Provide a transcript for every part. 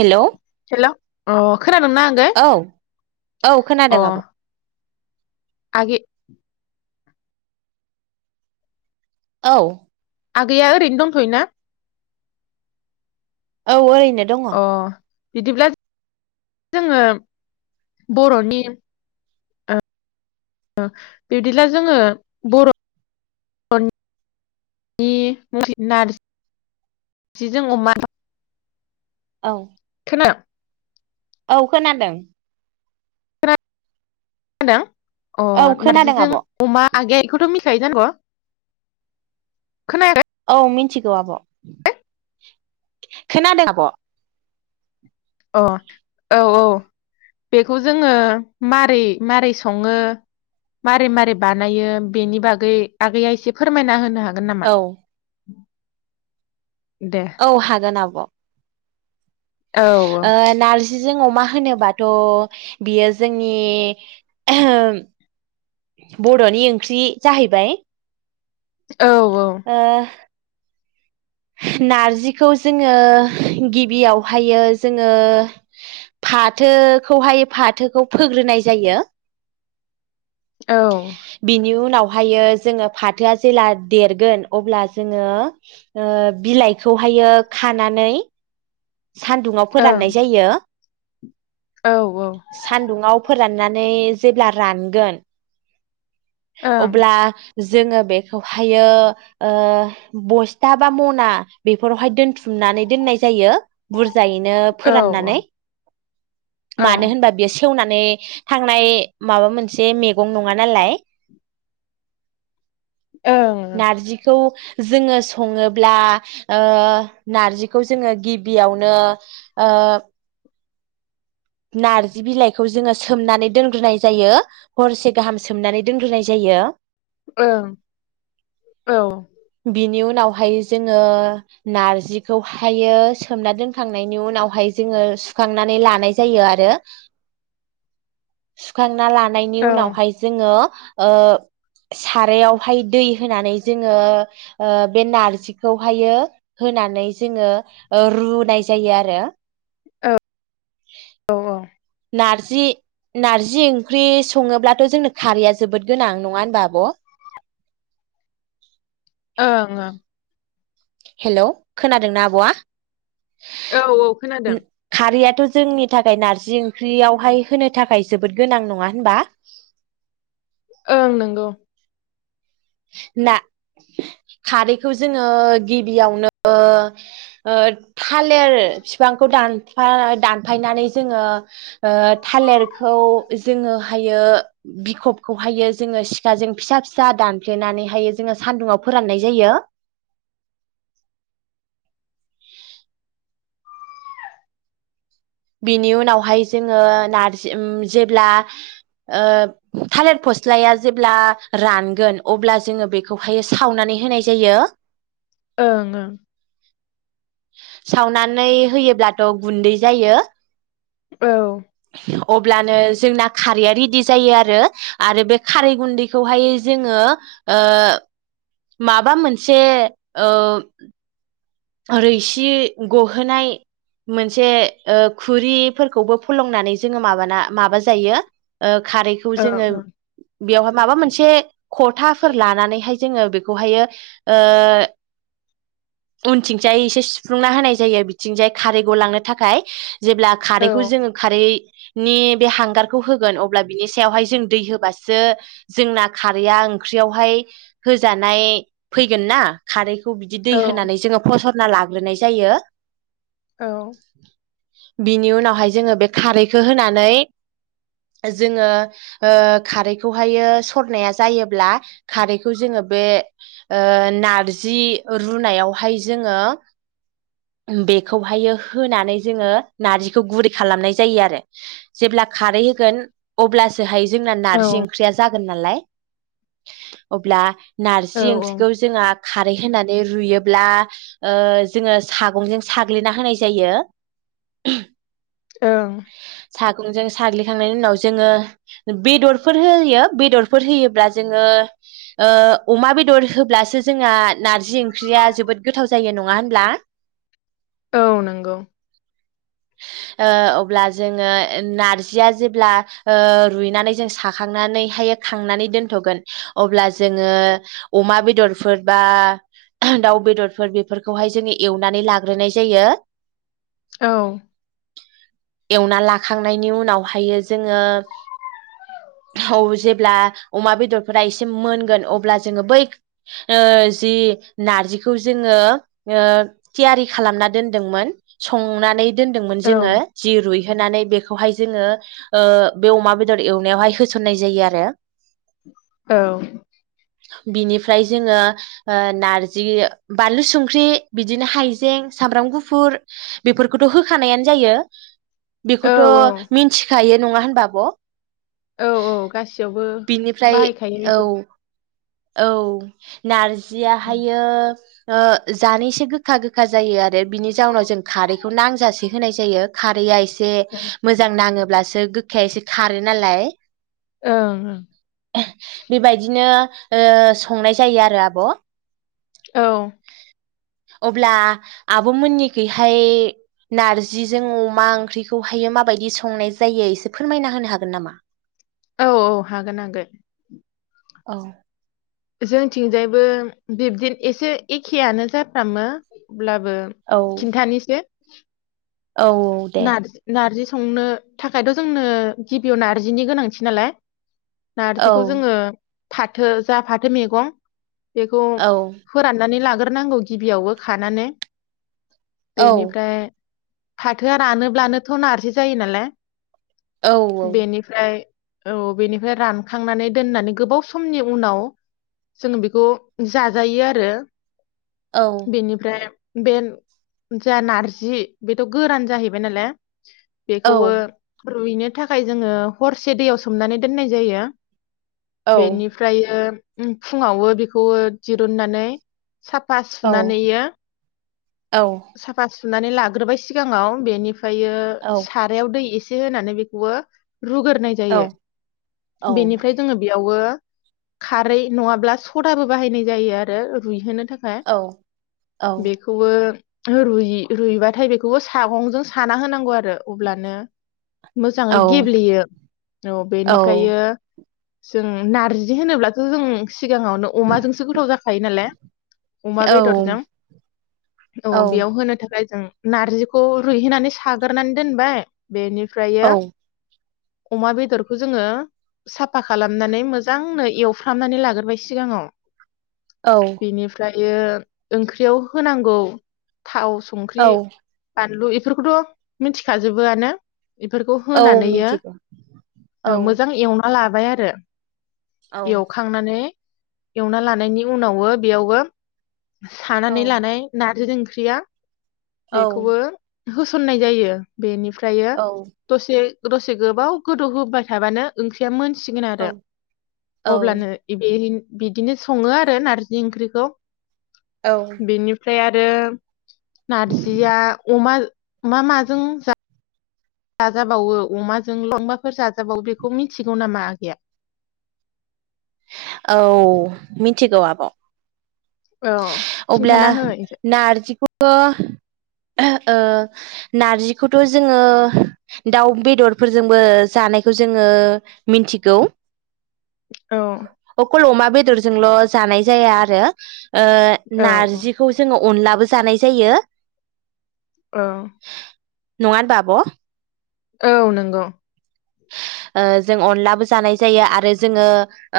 [inaudible] Hello औ औ औ खोनादों आब' आगि औ आगैया ओरैनो दंथ'योना? औ ओरैनो दङ अ बिदिब्ला जोङो बर'नि ओ बिबदिब्ला जोङो बर'नि नारजि नारजिजों अमा औ [unintelligible] खोनादों मा होनदों? अ औ खोनादों नारजिजों आब' अमा आगैया एखौथ' मिथिखायो जानांगौ खोनाया औ मिथिगौ आब, ' खोनादों आब' अ औ औ बेखौ जोङो मारै-मारै सङो, मारै-मारै बानायो बेनि बागै आगैया एसे फोरमायना होनो हागोन? हागोन नामा? दे औ हागोन आब' औ ओ नारजि जोंअमा होनोबाथ' बियो जोंनि बर'नि ओम ओंख्रि जाहैबाय औ ओ नारजिखौ जोङो गिबियावहायो जोङो फाथोखौहाय फाथोखौ फोग्रोनाय जायो औ ओं बिनि उनाव हायो जोङो फाथोआ जेब्ला देरगोन अब्ला जोङो बिलाइखौहायो खानानै सानदुङाव फोराननाय जायो‌। औ औ सान्दुंङाव फोराननानै जेब्ला रानगोन ओं अब्ला जोङो बेखौहायो ओ बस्था बा मना बेफोरावहाय दोनथुमनानै दोननाय जायो। बुरज मोजायैनो औ फोराननानै औ मानो होनबा बे सेवनानै थांनाय माबा मोनसे मैगं नङा नालाय। औ नारजिखौ जोङो सङोब्ला ओ नारजिखौ जोङो गिब बेयावनो ओ नार्जि बिलाइखौ जोङो सोमनानै दोनग्रोनाय जायो हरसे गाहाम सोमनानै दोनग्रोनाय जायो। ओं औ नावहाय जोङो नारजिखौ हायो सोमना दोनखांनायनि उनावहाय जोङो सुखांनानै लानाय यो आरो सुखां लानायनि ओं औ उनावहाय जोङो ओ सारायावहाय दै होनानै जोङो ओ बे नारजिखौहायो होनानै जोङो ओ रुनाय जायो आरो। औ औ औ नारजि नारजि ओंख्रि सङोब्लाथ' जोंनो खारैया जोबोद गोनां नङा होनबा आब'? ओं‌ ओं हेलौ खोनादोंना आब'आ? औ औ खोनादों। खारैयाथ' जोंनि थाखाय नारजि ओंख्रियावहाय होनो थाखाय जोबोद गोनां नङा होनबा? ओं नंगौ। ना खारैखौ जोङो गिबियावनो ओ थालेर बिफांखौ दान बा दानफायनानै जोङो ओ थालिरखौ जोङोहायो बिखबखौहायो जोङो सिखाजों फिसा फिसा दान फ्लेनानै हायो जोङो सान्दुुंङाव फोराननाय जायो। बिनि उनावहाय जोङो नारजि ओम जेब्ला ओ थालिर फस्लाया जेब्ला रानगोन अब्ला जोङो बेखौहाय सावनानै होनाय जायो। ओं ओं‌। सावनानै होयोब्लाथ' गुन्दै जायो। औ अब्लानो जोंना खारैया रेदि जायो आरो आरो बे खारै गुन्दैखौहाय जोङो ओ माबा मोनसे ओ रैसि गहोनाय मोनसे ओ खुरैफोरखौबो फलंनानै जोङो माबाना माबा जायो ओ खारैखौ जोङो ओं बेयाव माबा मोनसे खलथाफोर लानानैहाय जोङो बेखौहायो ओ उनथिंजाय एसे सुफ्लुंना होनाय जायो बिथिंजाय खारै गलांनो थाखाय। जेब्ला खारैखौ जोङो खारै नि बे हांगारखौ होगोन अब्ला बिनि सायावहाय जों दै होबासो जोंना खारैआ ओंख्रियावहाय होजानाय फैगोन ना खारैखौ ओं औ होनानै जोङो फसद ना लाग्रोनाय जायो औ बिनि उनावहाय जोङो बे खारैखौ होनानै जोङो खारैखौहायो सरनाया जायोब्ला खारैखौ जोङो बे ओ नारजि रुनायावहाय जोङो बेखौहायो होनानै जोङो नारजिखौ गुरै खालामनाय जायो आरो जेब्ला खारै होगोन अब्लासोहाय जोंना नारजि ओंख्रिया जागोन नालाय अब्ला औ नारजि ओंख्रिखौ जोंहा खारै होना नै रुयोब्ला जोङो सागंजों साग्लिना होनाय जायो ओं सागंजों साग्लिखांनायनि उनाव जोङो बेदरफोर होयो बेदरफोर होयोब्ला जोङो अमा बेदर होब्लासो जोंहा नारज जि ओंख्रिया जोबोद गोथाव जायो नङा होनब्ला औ नंगौ अब्ला जोङो नारजिया जेब्ला रुइनानै जों साखांनानैहाय खांनानै दोनथ'गोन अब्ला जोङो अमा बेदरफोर बा दाउ बेदरफोर बेफोरखौहाय जोङो एवनानै लाग्रोनाय जायो औ एवना लाखांनायनि उनावहायो जोङो औ जेब्ला अमा बेदरफोरा एसे मोनगोन अब्ला जोङो बै जि नारजिखौ जोङो थियारि खालामना दोनदोंमोन संनानै दोनदोंमोन औ जोङो जिरुइ होनानै बेखौहाय जोङो बे अमा बेदर एवनायावहाय होसननाय जायो आरो औ बिनिफ्राय जोङो ना जि बानलु संख्रि बिदिनो हाइजें सामब्राम गुफुर बेफोरखौथ' होखानायानो जायो औ बेखौथ' मिथिखायो नङा होनबा आब' औ औ गासैयावबो बिनिफ्राय बाहायखायो औ बेफोर औ नारजि फायो जानैसो गोखा गोखा जायो आरो बिनि जाउनाव जों खारैखौ नांजासे होनाय जायो खारैआ इस से ओं मोजां नाङो ब्लासो गोखाया एसे खारो नालाय ओं ओं बेबायदिनो संनाय जायो आरो आब' औ अब्ला आब' मोननिखैहाय नारजिजों अमा ओंख्रिखौहायो माबायदि संनाय जायो एसे फोरमायना होनो हागोन नामा औ औ हागोन हागोन औ जोंथिंजायबो बिबदि एसे एखेयानो जाफ्रामो अब्लाबो औ खिन्थानोसै। औ दे नार्ज नार्जि। संनो थाखायथ' जोंनो गिबियाव नार्जानि गोनांथि नालाय। औ नार्जिखौ जोङो। फाथो। जा फाथो मैेगं बेखौ औ औ फोराननानै लागोन। नांगौ गिबियावबो खानानै। औ बेनिफ्राय। फाथोआ रानोब्लानोथ' नारजि जायो नालाय। औ बेनिफ्राय। औ बेनिफ्राय रानखांनानै दोननानै गोबाव समनि। उनाव जोङो बेखौ जाजायो आरो। बेनिफ्राय। बे जा नारजि बेथ' गोरान जाहैबाय नालाय। औ बेखौबो रुइनो थाखाय जोङो हरसे दैयाव सोमनानै दोननाय जायो। औ। फ्रायो ओम फुङावबो बेखौ दिरुननानै। साफा औ सुनानैयो औ साफा। सुनानै लाग्रोबाय सिगाङाव बेनिफ फ्रायो औ सारायाव दै एसे। एसे होनानै बेखौबो रुग्रोनाय जायो औ औ बेनिफ्राय जोङो बेयावबो खारै नङाब्ला सदाबो बाहायनाय जायो आरो रुइहोनो। थाखाय औ औ बेखौबो ओहो रुयि रुयबाथाय बेखौबो सागंजों साना होनांगौ आरो अब्लानो। मोजाङै औ गेब्लेयो औ औ बेनिफ्रायो। जों नारजि जि बिदि होनोब्लाथ' जों। सिगाङावनो अमाजोंसो गोथाव जाखायो नालाय अमा बेदरजों औ बेयाव होनो थाखाय जों। नार्जिखौ रुइहोनानै साग्रोनानै दोनबाय। बेनिफ्रियो अमा बेदरखौ जोंङो साफा खालामनानै मोजां मोजांनो एवफ्रामनानै लाग्रोबाय सिगांआव। औ बेनिफ्राय। बेयो ओंख्रियाव होनांगौ। थाव संख्रि औ बानलु। फोरखौथ' मिथिखाजोबोआनो। बेफोरखौ औ होनानैयो मिथिगौ औ मोजां एवना ला बाय आरो। औ एवखांनानै एवना लानायनि उनावबो बेयावबो सानानै औ लानाय नारजिजों ख्रिया औ बेखौबो होसननाय जायो बेनि फ्रायो औ दसे। दसे गोबाव गोदौ होबाय थाबानो ओंख्रिया मोन सिगोन आरो। अब्लानो इदि [unintelligible] बिदिनो संङो आरो नारजि ओंख्रिखौ। औ बेनिफ्राय आ [unintelligible] नारजिया अमा मा माजों जा जाजाबावो अमाजों ल फोर जाजाबावो बेखौ मिथिगौ नामा आगैया औ मिथिगौ आब'। औ अब्ला खिन्थाना हो एसे नारजिखौथ ओ नारजिखौथ' जोंङो दाउ बेदरफोरजोंबो जानायखौ जोंङो मिथिगौ औ अखल अमा बे बेदरजोंल' जानाय जाया आरो। ओ औ नारजिखौ जोंङो। अनला बो जानाय जायो। अ। नङा होनबा आब'। औ नंगौ। ओ जों अनदलाबो जानाय जायो आरो जोंङो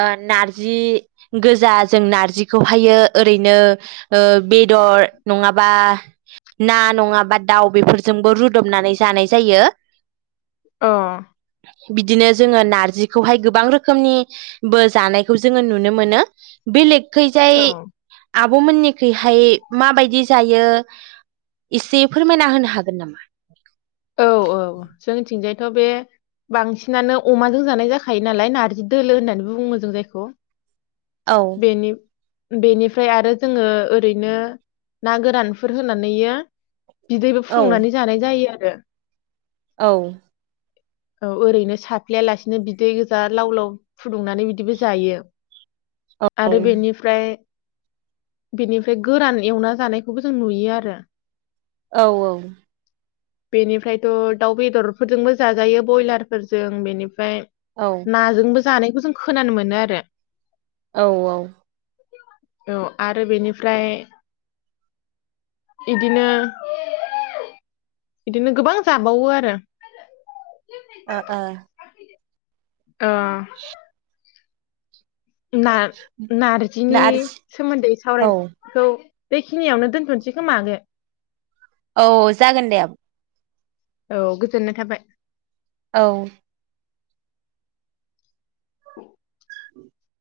ओ नारजि गोजा जों नारजिखौहायो ओरैनो ओ बेदर नंङाबा ना नंङाबा दाउ बेफोरजोंबो रुदबनानै जानाय जायो। अ। बिदिनो जोङो नारजिखौहाय गोबां रोखोमनिबो जानायखौ जोङो नुनो मोनो बेलेग। खैजाय औ आ आब'मोननिखैहाय माबायदि जायो एसे फोरमायना होनो हागोन नामा। औ औ जोंनिथिंजाय थ' बे बांसिनानो अमाजों जानाय जाखायो नालाय नार्जि दोलो होननानैबो बुङो जों जायखौ औ बेनि बेनिफ्राय आरो जोङो ओरैनो ना गोरानफोर होनानै। बिदैबो फुदुंनानै जानाय जायो आरो। [inaudible] औ। औ ओरैनो साफ्लयालासिनो बिदै गोजा लाव लाव फुदुंनानै बिदिबो जायो। औ आरो बेनिफ्राय। बेनिफ्राय गोरान एवना जानायखौबो जों नुयो आरो। औ औ। बेनिफ्रायथ' दाउ बेदरफोरजोंबो जाजायो ब्रयलारफोरजों बेनि ओमफ्राय औ नाजोंबो। जानायखौ जों खोनानो मोनो आरो। औ औ। औ आरो बेनिफ्राय बिदिनो। बिदिनो गोबां जाबावो आरो। ओ ओ। ओ। ना ना नारजिनि आरो सोमोन्दै औ सावरायखौ। बेखिनियावनो दोनथ'सै खोमा आगै। औ जागोन दे आब'। औ गोजोननाय थाबाय। औ।